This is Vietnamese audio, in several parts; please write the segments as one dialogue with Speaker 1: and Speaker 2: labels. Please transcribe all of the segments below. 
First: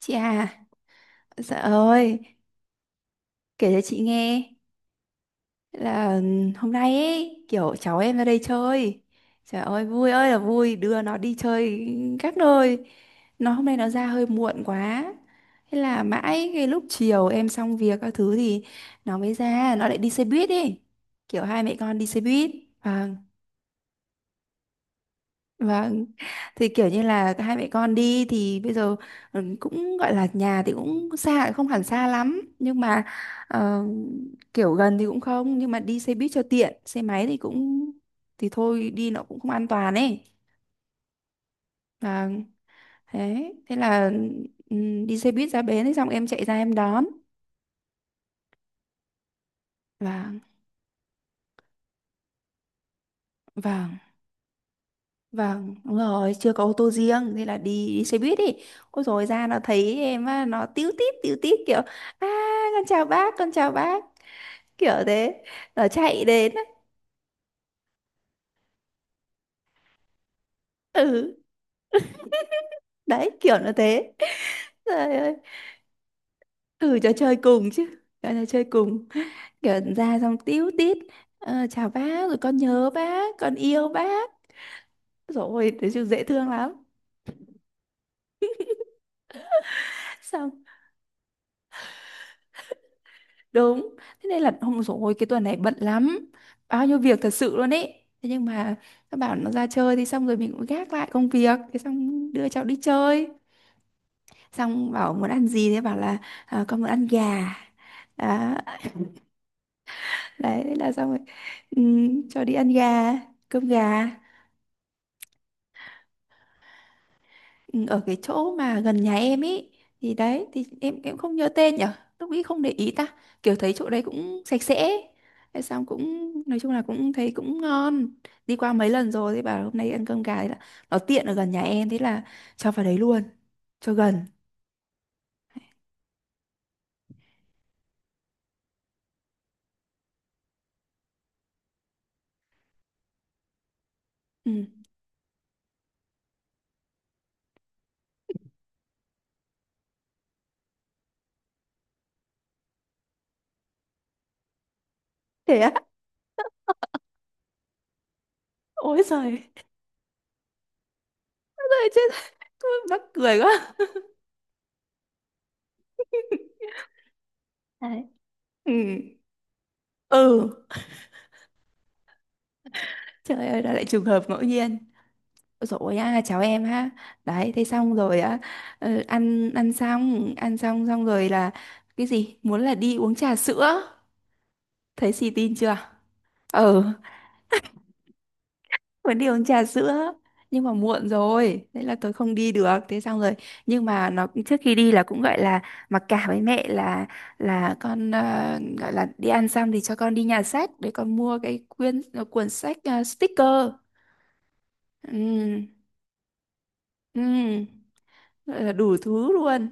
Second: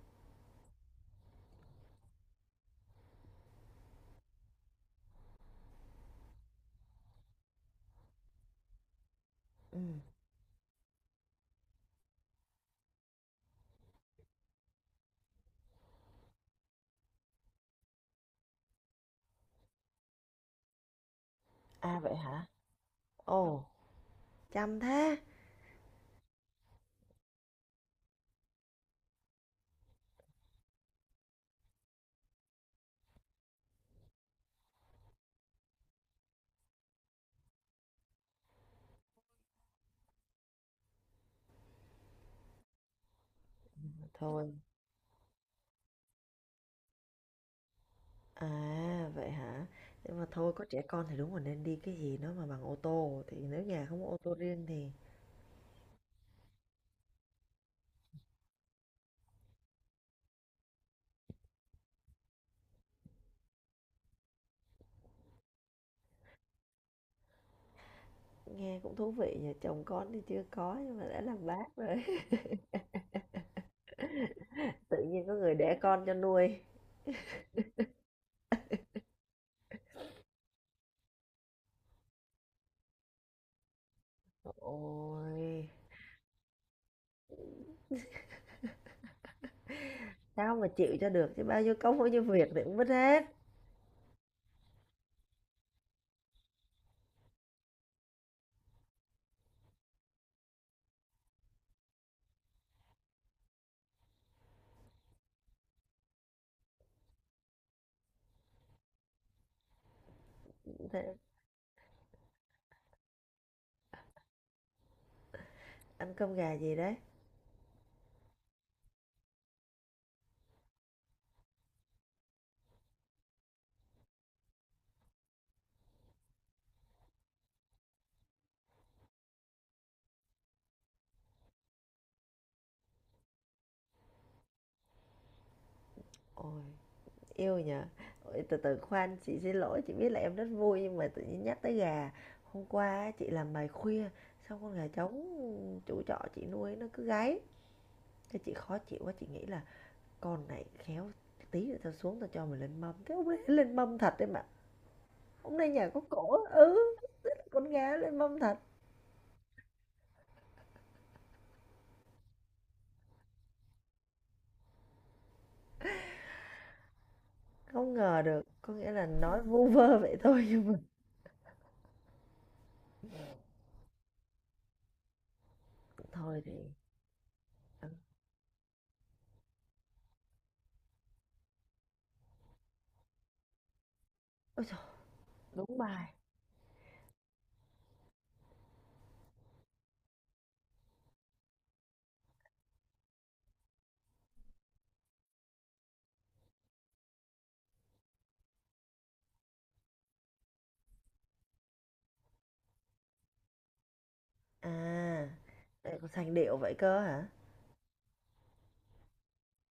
Speaker 1: Chị à, dạ ơi, kể cho chị nghe là hôm nay ấy, kiểu cháu em ra đây chơi. Trời ơi,
Speaker 2: Ừm,
Speaker 1: vui ơi là vui, đưa nó đi chơi các nơi. Nó hôm nay nó ra hơi muộn quá. Thế là mãi cái lúc chiều em xong việc các thứ thì nó mới ra, nó lại đi xe buýt đi. Kiểu hai mẹ con
Speaker 2: à,
Speaker 1: đi
Speaker 2: vậy
Speaker 1: xe
Speaker 2: hả?
Speaker 1: buýt. Vâng.
Speaker 2: Ồ. Chăm thế.
Speaker 1: Vâng, thì kiểu như là hai mẹ con đi thì bây giờ cũng gọi là nhà thì cũng xa không hẳn xa lắm nhưng mà ờ, kiểu gần thì cũng không nhưng mà đi xe buýt cho tiện, xe máy thì cũng thì thôi, đi nó cũng không an toàn ấy. Vâng. Thế thế là
Speaker 2: Thôi,
Speaker 1: ừ, đi xe buýt ra bến ấy, xong em chạy ra em đón.
Speaker 2: à, vậy hả? Nhưng mà
Speaker 1: Vâng.
Speaker 2: thôi có trẻ con thì đúng là nên đi cái gì nó mà bằng ô tô, thì nếu nhà
Speaker 1: Vâng.
Speaker 2: không có ô tô riêng thì
Speaker 1: Vâng, đúng rồi, chưa có ô tô riêng, thế là đi xe buýt đi. Ôi rồi ra nó thấy em á, nó tíu tít kiểu à, con chào bác, con chào bác, kiểu thế, nó chạy đến ấy.
Speaker 2: nghe cũng thú vị nhỉ, chồng con thì chưa có nhưng mà đã
Speaker 1: Ừ.
Speaker 2: làm bác rồi.
Speaker 1: Đấy, kiểu nó thế.
Speaker 2: Tự
Speaker 1: Trời
Speaker 2: nhiên có
Speaker 1: ơi.
Speaker 2: người đẻ con cho nuôi.
Speaker 1: Ừ, cho chơi cùng chứ, cho nó chơi cùng, kiểu ra xong tíu tít chào bác rồi con nhớ bác con yêu bác
Speaker 2: Ôi,
Speaker 1: rồi, thế chứ dễ thương lắm. Xong.
Speaker 2: sao mà chịu cho được chứ bao nhiêu công bao nhiêu việc thì cũng mất hết.
Speaker 1: Đúng. Thế nên là hôm rồi cái tuần này bận lắm, bao nhiêu việc thật sự luôn ấy, thế nhưng mà nó bảo nó ra chơi thì xong rồi mình cũng gác lại công việc, thế xong đưa cháu đi chơi, xong bảo muốn ăn gì, thế bảo là "Ờ, con muốn ăn gà." Đó, đấy thế là xong
Speaker 2: Thế
Speaker 1: rồi, cho đi ăn gà, cơm gà.
Speaker 2: ăn cơm gà gì đấy?
Speaker 1: Ừ, ở cái chỗ mà gần nhà em ý, thì đấy thì em không nhớ tên nhở, lúc ấy không để ý ta, kiểu thấy chỗ đấy cũng sạch sẽ ấy, thế xong cũng nói chung là cũng thấy cũng ngon, đi qua mấy lần rồi thì bảo hôm nay ăn cơm gà, thế là nó tiện ở gần nhà em, thế là cho vào đấy luôn, cho gần.
Speaker 2: Ôi. Yêu nhỉ? Ôi, từ từ khoan, chị xin lỗi, chị biết là em rất vui nhưng mà tự nhiên nhắc tới gà. Hôm qua á, chị làm bài khuya,
Speaker 1: Ừ.
Speaker 2: xong con gà trống chủ trọ chị nuôi nó cứ gáy. Thế chị khó chịu quá, chị nghĩ là con này khéo tí nữa tao xuống tao cho mày lên mâm. Thế hôm nay lên mâm thật đấy mà. Hôm
Speaker 1: Thế
Speaker 2: nay
Speaker 1: á.
Speaker 2: nhà có cổ, á. Ừ, con gà lên mâm thật.
Speaker 1: Ôi giời. Ôi giời, chết. Mắc cười quá.
Speaker 2: Không
Speaker 1: Đấy.
Speaker 2: ngờ được,
Speaker 1: Ừ.
Speaker 2: có nghĩa là nói vu vơ vậy thôi
Speaker 1: Ừ.
Speaker 2: nhưng mà
Speaker 1: Trời ơi, đó lại trường hợp ngẫu nhiên. Ôi dồi ôi à, cháu
Speaker 2: thôi thì...
Speaker 1: em ha. Đấy, thế
Speaker 2: ờ,
Speaker 1: xong rồi á, ăn ăn xong xong rồi là cái gì? Muốn là đi uống trà sữa.
Speaker 2: ôi trời,
Speaker 1: Thấy xì tin chưa?
Speaker 2: đúng bài.
Speaker 1: Ừ, muốn đi uống trà sữa. Nhưng mà muộn rồi, thế là tôi không đi được. Thế xong rồi, nhưng mà nó trước khi đi là cũng gọi là mặc cả với mẹ là con gọi là đi ăn xong thì cho con đi nhà sách để con mua cái quyển cuốn sách sticker.
Speaker 2: À,
Speaker 1: Ừ.
Speaker 2: lại còn sành điệu vậy cơ hả?
Speaker 1: Ừ, gọi là đủ thứ luôn.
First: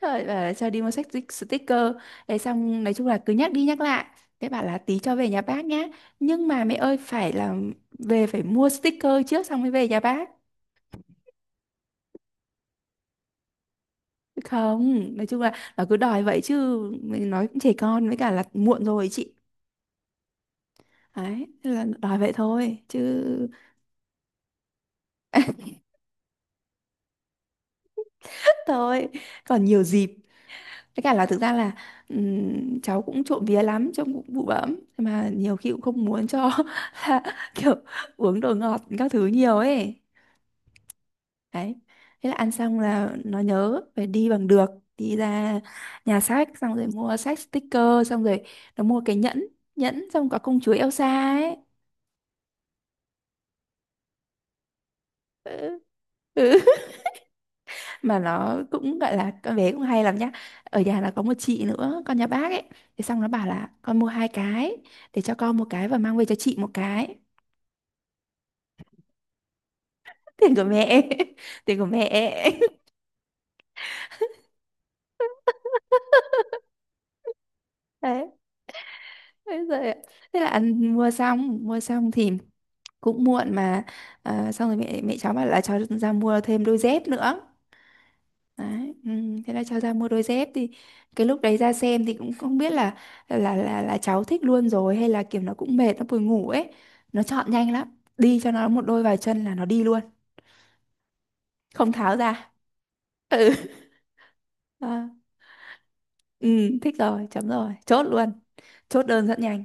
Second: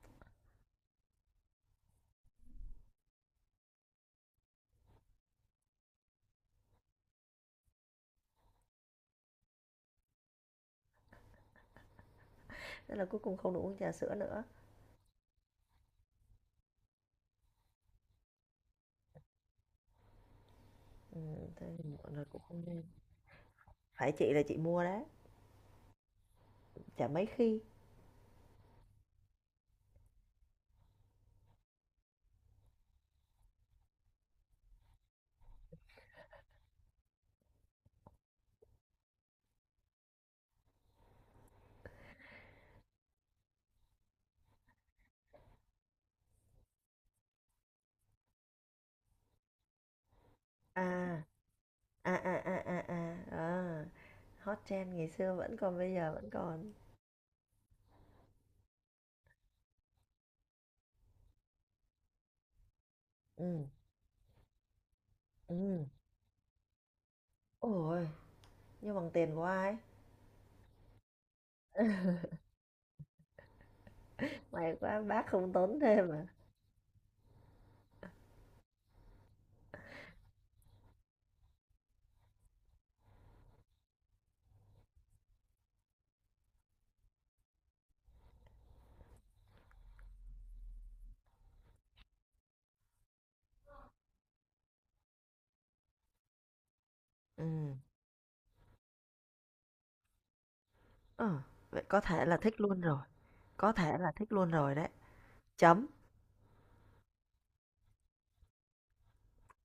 Speaker 1: Rồi bảo là cho đi mua sách sticker. Thế xong nói chung là cứ nhắc đi nhắc lại. Thế bảo là tí cho về nhà bác nhá. Nhưng mà mẹ ơi phải là về phải mua sticker trước xong mới về nhà bác.
Speaker 2: Thế là cuối cùng không được uống trà sữa nữa.
Speaker 1: Không, nói chung là nó cứ đòi vậy chứ mình nói cũng trẻ con với cả là muộn rồi chị. Đấy,
Speaker 2: Thế
Speaker 1: thế là
Speaker 2: thì muộn
Speaker 1: đòi
Speaker 2: rồi
Speaker 1: vậy
Speaker 2: cũng không
Speaker 1: thôi
Speaker 2: nên.
Speaker 1: chứ.
Speaker 2: Phải chị là chị mua đấy, chả mấy khi.
Speaker 1: Thôi, còn nhiều dịp. Với cả là thực ra là cháu cũng trộm vía lắm, trông cũng bụ bẫm mà nhiều khi cũng không muốn cho là kiểu uống đồ ngọt các thứ nhiều ấy. Đấy. Thế là ăn xong là nó nhớ phải đi bằng được, đi ra nhà sách xong rồi mua sách sticker xong rồi nó mua cái nhẫn, nhẫn xong có công chúa
Speaker 2: À,
Speaker 1: Elsa
Speaker 2: à,
Speaker 1: ấy.
Speaker 2: à, à, à, à, à. Hot trend ngày xưa vẫn
Speaker 1: Ừ.
Speaker 2: còn bây giờ vẫn còn.
Speaker 1: Mà nó cũng gọi là con bé cũng hay lắm nhá, ở nhà là có một chị nữa con nhà bác ấy, thế xong nó bảo
Speaker 2: Ừ,
Speaker 1: là con mua hai cái, để cho con một
Speaker 2: ừ.
Speaker 1: cái và mang về cho chị một cái.
Speaker 2: Ôi, nhưng bằng tiền của ai?
Speaker 1: Tiền của mẹ. Tiền của mẹ.
Speaker 2: May quá bác không tốn thêm à.
Speaker 1: Đấy, thế rồi, thế là ăn mua xong thì cũng muộn mà. À, xong rồi mẹ mẹ cháu bảo là cháu ra mua thêm đôi dép nữa. Đấy. Ừ, thế là cho ra mua đôi dép thì cái lúc đấy ra xem thì cũng không biết là cháu thích luôn rồi hay là kiểu nó cũng mệt nó buồn ngủ ấy, nó
Speaker 2: Ừ.
Speaker 1: chọn nhanh lắm, đi cho nó một đôi vào chân là nó đi luôn,
Speaker 2: Ờ, vậy
Speaker 1: không
Speaker 2: có
Speaker 1: tháo
Speaker 2: thể là
Speaker 1: ra.
Speaker 2: thích luôn rồi.
Speaker 1: Ừ.
Speaker 2: Có thể là thích luôn rồi đấy.
Speaker 1: À,
Speaker 2: Chấm.
Speaker 1: ừ, thích rồi chấm rồi chốt luôn, chốt đơn rất nhanh.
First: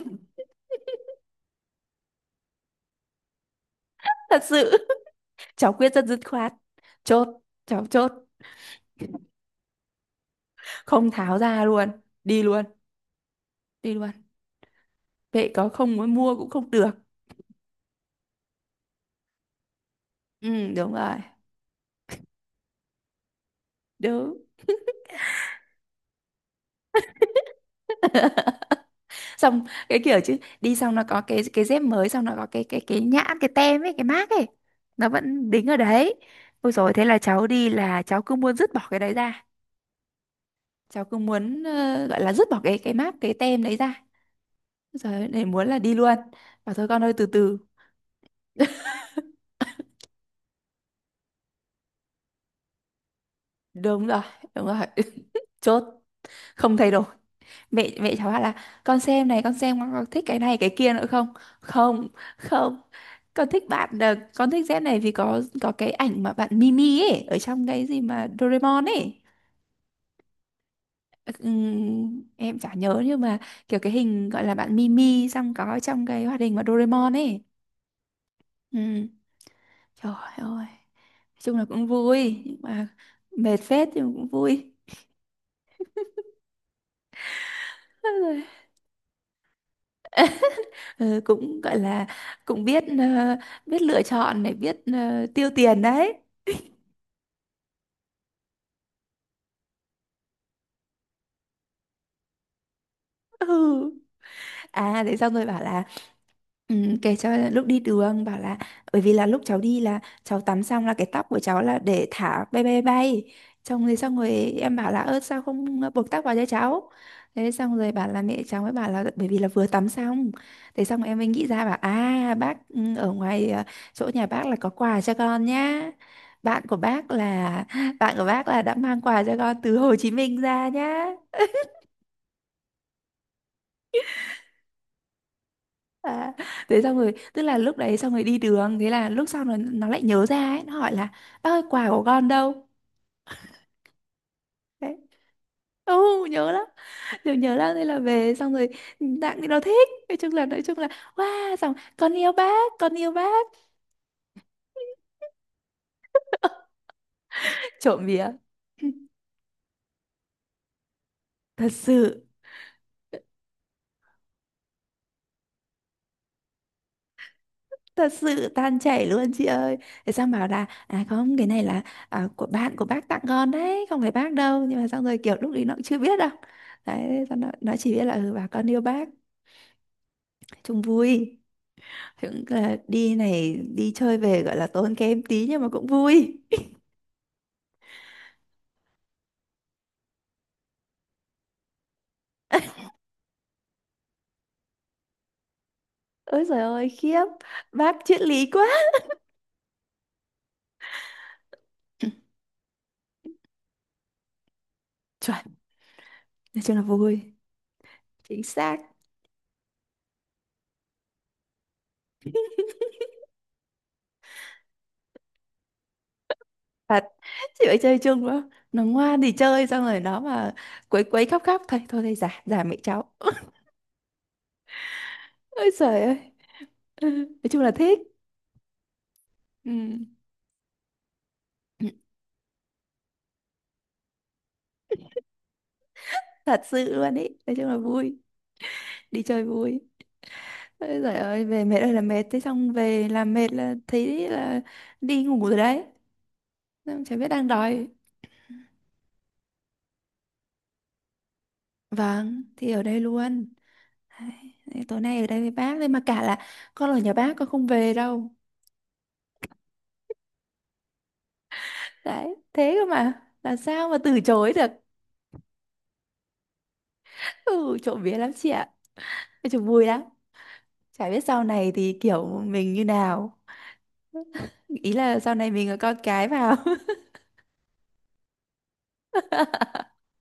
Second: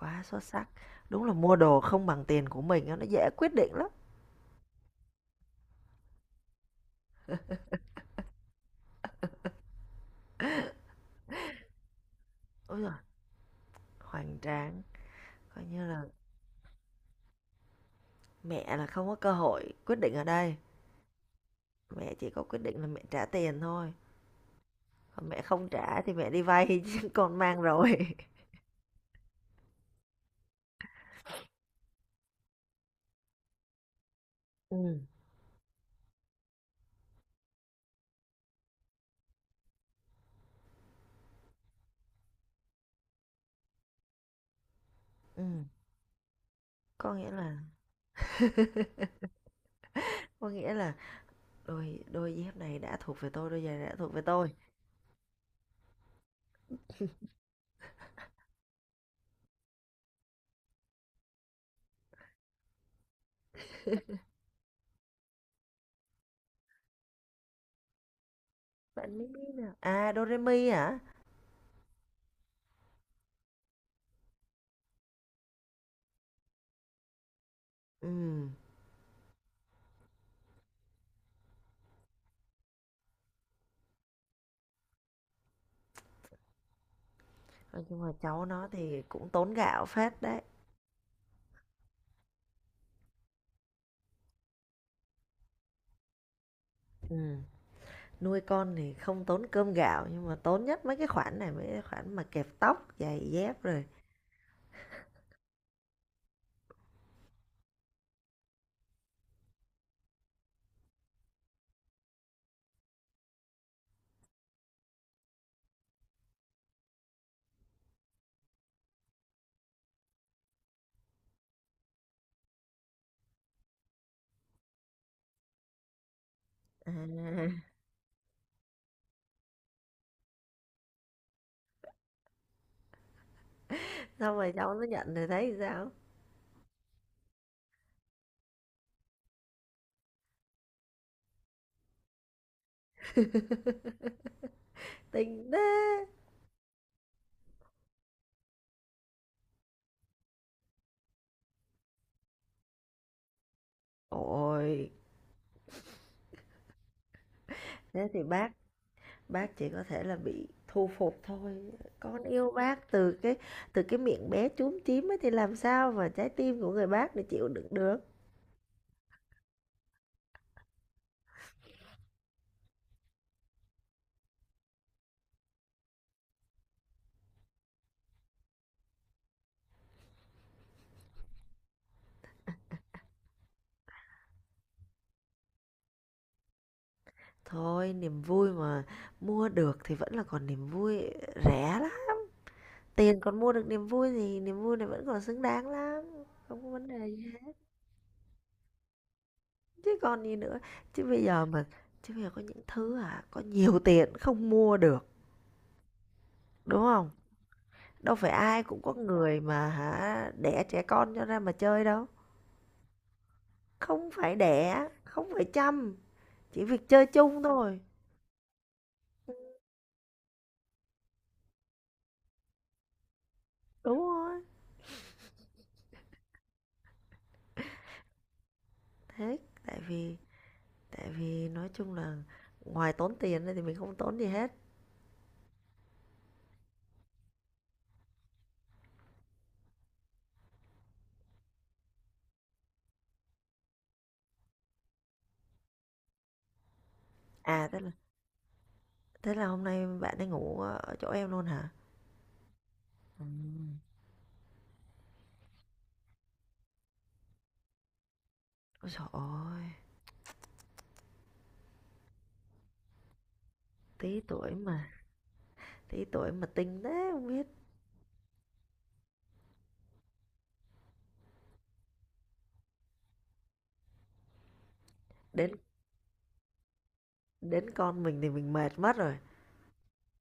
Speaker 2: Quá xuất sắc. Đúng là mua đồ không bằng tiền của mình á, nó dễ quyết định lắm.
Speaker 1: Thật sự. Cháu quyết rất dứt khoát, chốt, cháu chốt, không tháo ra luôn, đi luôn,
Speaker 2: Ôi giời,
Speaker 1: đi luôn.
Speaker 2: hoành tráng.
Speaker 1: Vậy
Speaker 2: Coi
Speaker 1: có
Speaker 2: như
Speaker 1: không
Speaker 2: là
Speaker 1: muốn mua cũng không được.
Speaker 2: mẹ là không có cơ hội quyết định ở đây,
Speaker 1: Ừ, đúng rồi.
Speaker 2: mẹ chỉ có quyết định là mẹ trả tiền thôi,
Speaker 1: Đúng.
Speaker 2: còn mẹ không trả thì mẹ đi vay chứ con mang rồi.
Speaker 1: Xong cái kiểu chứ đi xong nó có cái dép mới, xong nó có cái nhãn cái tem ấy cái mác ấy,
Speaker 2: Ừm,
Speaker 1: nó vẫn đính ở đấy. Ôi rồi thế là cháu đi là cháu cứ muốn dứt bỏ cái đấy ra, cháu cứ muốn gọi là dứt bỏ cái mác cái tem đấy ra, rồi để
Speaker 2: ừm.
Speaker 1: muốn là đi luôn. Bảo thôi con ơi
Speaker 2: Có
Speaker 1: từ
Speaker 2: nghĩa là
Speaker 1: từ.
Speaker 2: có nghĩa là đôi đôi dép này đã thuộc về tôi, đôi giày này đã
Speaker 1: Đúng
Speaker 2: thuộc
Speaker 1: rồi.
Speaker 2: về tôi.
Speaker 1: Đúng rồi. Chốt, không thay đổi. Mẹ mẹ cháu bảo là con xem này, con xem con có thích cái này cái kia nữa không. Không. Không. Con thích Z này vì có cái ảnh mà bạn Mimi ấy ở trong cái gì mà Doraemon ấy.
Speaker 2: Bạn mới biết là à, Doremi hả?
Speaker 1: Em chả nhớ nhưng mà kiểu cái hình gọi là bạn Mimi xong có trong cái hoạt hình mà Doraemon ấy.
Speaker 2: Ừm,
Speaker 1: Ừm, Trời ơi, nói chung là cũng vui nhưng mà mệt phết nhưng mà cũng vui.
Speaker 2: nói chung là cháu nó thì cũng tốn gạo phết đấy.
Speaker 1: Ừ, cũng gọi là cũng biết biết lựa chọn này, biết tiêu tiền đấy.
Speaker 2: Ừm, nuôi con thì không tốn cơm gạo nhưng mà tốn nhất mấy cái khoản này, mấy cái khoản mà kẹp tóc, giày dép
Speaker 1: Ừ.
Speaker 2: rồi.
Speaker 1: À, thế xong rồi bảo là Ừ, kể cho là lúc đi đường bảo là bởi vì là lúc cháu đi là cháu tắm xong là cái tóc của cháu là để thả bay bay bay, xong rồi em bảo là ơ sao không buộc tóc vào cho cháu, thế xong rồi bảo là mẹ cháu mới bảo là bởi vì là vừa tắm xong, thế xong em mới nghĩ ra bảo à bác ở ngoài chỗ nhà bác là có quà cho con nhá, bạn của
Speaker 2: À,
Speaker 1: bác là bạn của bác là đã mang quà cho con từ Hồ Chí Minh ra nhá.
Speaker 2: xong rồi cháu nó nhận rồi thấy sao?
Speaker 1: À, thế xong rồi tức là lúc đấy xong rồi đi đường, thế là lúc sau nó lại nhớ ra ấy, nó hỏi là bác ơi quà của con đâu. Đấy.
Speaker 2: Tình thế
Speaker 1: Ừ, nhớ lắm, nhớ nhớ lắm, thế là về xong rồi tặng thì nó thích, nói chung là wow, xong con yêu bác con yêu bác,
Speaker 2: ôi
Speaker 1: trộm
Speaker 2: thế thì
Speaker 1: vía.
Speaker 2: bác chỉ có thể là bị thu phục thôi,
Speaker 1: Thật
Speaker 2: con
Speaker 1: sự.
Speaker 2: yêu bác từ cái miệng bé chúm chím ấy thì làm sao mà trái tim của người bác để chịu đựng được.
Speaker 1: Thật sự tan chảy luôn chị ơi. Thế xong bảo là à không cái này là à, của bạn của bác tặng con đấy không phải bác đâu, nhưng mà xong rồi kiểu lúc đấy nó cũng chưa biết đâu. Đấy, xong nó chỉ biết là ừ bà con yêu bác, chung vui. Thì cũng là đi này đi chơi về gọi là tốn kém tí nhưng mà cũng vui.
Speaker 2: Thôi niềm vui mà, mua được thì vẫn là còn niềm vui, rẻ lắm. Tiền còn mua được niềm vui thì niềm vui này vẫn còn xứng đáng lắm,
Speaker 1: Ôi trời
Speaker 2: không có
Speaker 1: ơi
Speaker 2: vấn đề
Speaker 1: khiếp,
Speaker 2: gì,
Speaker 1: bác triết lý quá.
Speaker 2: chứ còn gì nữa. chứ bây giờ mà Chứ bây giờ có những thứ à có nhiều tiền không mua được,
Speaker 1: Chuẩn, nói chung là
Speaker 2: đúng không?
Speaker 1: vui.
Speaker 2: Đâu phải
Speaker 1: Chính
Speaker 2: ai
Speaker 1: xác.
Speaker 2: cũng có người mà hả đẻ trẻ con cho ra mà chơi đâu. Không phải đẻ, không phải chăm, chỉ việc
Speaker 1: Thật.
Speaker 2: chơi chung
Speaker 1: Chị phải
Speaker 2: thôi.
Speaker 1: chơi chung đó, nó ngoan thì chơi xong rồi nó mà quấy quấy khóc khóc thôi thôi thì giả giả mẹ cháu.
Speaker 2: Đúng rồi.
Speaker 1: Ôi trời ơi. Ừ, nói chung là thích.
Speaker 2: Thế tại
Speaker 1: Ừ,
Speaker 2: vì tại vì nói chung là ngoài tốn tiền ra thì mình không tốn gì hết.
Speaker 1: thật sự luôn ý, nói chung là vui, đi chơi vui. Ôi giời ơi về mệt ơi là mệt, thế xong về làm mệt là thấy là đi ngủ rồi đấy, xong chả biết đang
Speaker 2: À thế
Speaker 1: đói.
Speaker 2: là thế là hôm nay bạn ấy ngủ ở chỗ em luôn hả?
Speaker 1: Vâng, thì ở đây
Speaker 2: Ừ.
Speaker 1: luôn. Đấy, thế tối nay ở đây với bác đấy mà cả là con ở nhà bác con không về đâu,
Speaker 2: Ôi trời ơi,
Speaker 1: đấy thế cơ mà làm sao mà từ
Speaker 2: tí
Speaker 1: chối
Speaker 2: tuổi
Speaker 1: được.
Speaker 2: mà, tí tuổi mà tinh thế không biết.
Speaker 1: Ừ, trộm vía lắm chị ạ, nói chung vui lắm, chả biết sau này thì kiểu mình như nào, ý là sau này
Speaker 2: Đến
Speaker 1: mình có con cái vào.
Speaker 2: đến con mình thì mình mệt mất rồi.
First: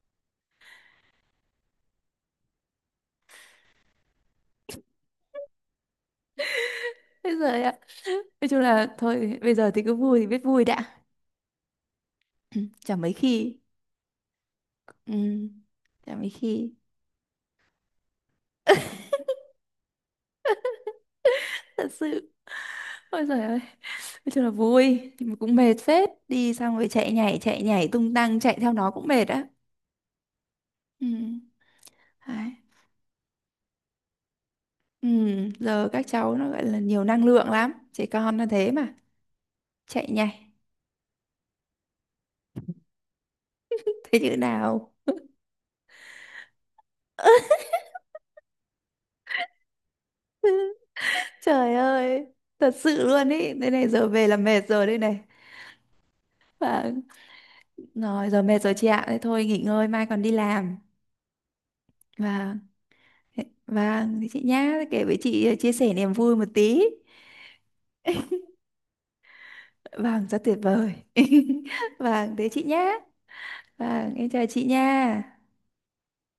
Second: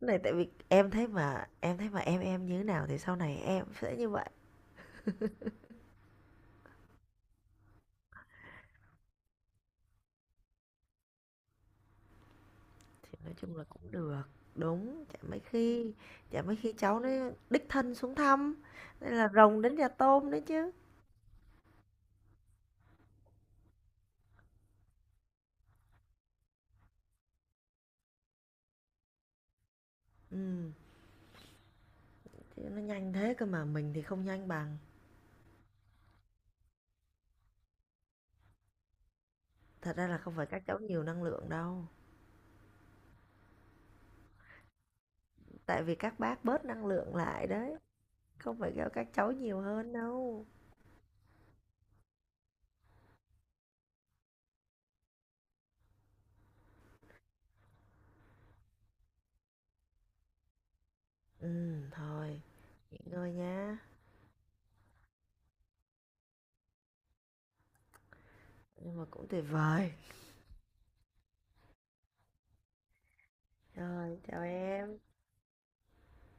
Speaker 2: Cái này tại vì em thấy mà em như thế nào thì sau này em sẽ như vậy.
Speaker 1: Ôi giời. Nói chung là thôi bây giờ thì cứ vui thì biết vui đã. Ừ, chả
Speaker 2: Thì
Speaker 1: mấy
Speaker 2: nói
Speaker 1: khi.
Speaker 2: chung là cũng được, đúng,
Speaker 1: Ừ,
Speaker 2: chả mấy khi,
Speaker 1: chả mấy
Speaker 2: chả mấy
Speaker 1: khi.
Speaker 2: khi cháu nó đích thân xuống thăm, nên là rồng đến nhà tôm đấy chứ.
Speaker 1: Thật sự. Ôi giời ơi. Nói chung là vui. Nhưng mà cũng mệt phết. Đi xong rồi chạy nhảy tung tăng, chạy theo nó cũng mệt á.
Speaker 2: Ừm,
Speaker 1: Ừ. Đấy.
Speaker 2: chứ nó nhanh thế cơ mà mình thì không nhanh bằng.
Speaker 1: Ừ. Giờ các cháu nó gọi là nhiều năng lượng lắm. Trẻ con nó thế mà.
Speaker 2: Thật ra
Speaker 1: Chạy
Speaker 2: là không phải
Speaker 1: nhảy.
Speaker 2: các cháu nhiều năng lượng đâu,
Speaker 1: Thế chữ nào?
Speaker 2: tại vì các bác bớt năng lượng lại đấy, không phải kêu các cháu nhiều hơn đâu.
Speaker 1: Trời ơi, thật sự luôn ý, thế này giờ về là mệt rồi đây này. Và. Rồi, giờ mệt rồi chị ạ. Thế thôi nghỉ ngơi, mai còn đi làm.
Speaker 2: Thôi,
Speaker 1: Vâng.
Speaker 2: nghỉ ngơi nha,
Speaker 1: Vâng, thế chị nhá, kể với chị chia sẻ niềm vui một tí.
Speaker 2: nhưng mà cũng tuyệt vời.
Speaker 1: Vâng, rất tuyệt vời. Vâng, thế chị nhá. Vâng,
Speaker 2: Rồi,
Speaker 1: em
Speaker 2: chào
Speaker 1: chào chị
Speaker 2: em.
Speaker 1: nha.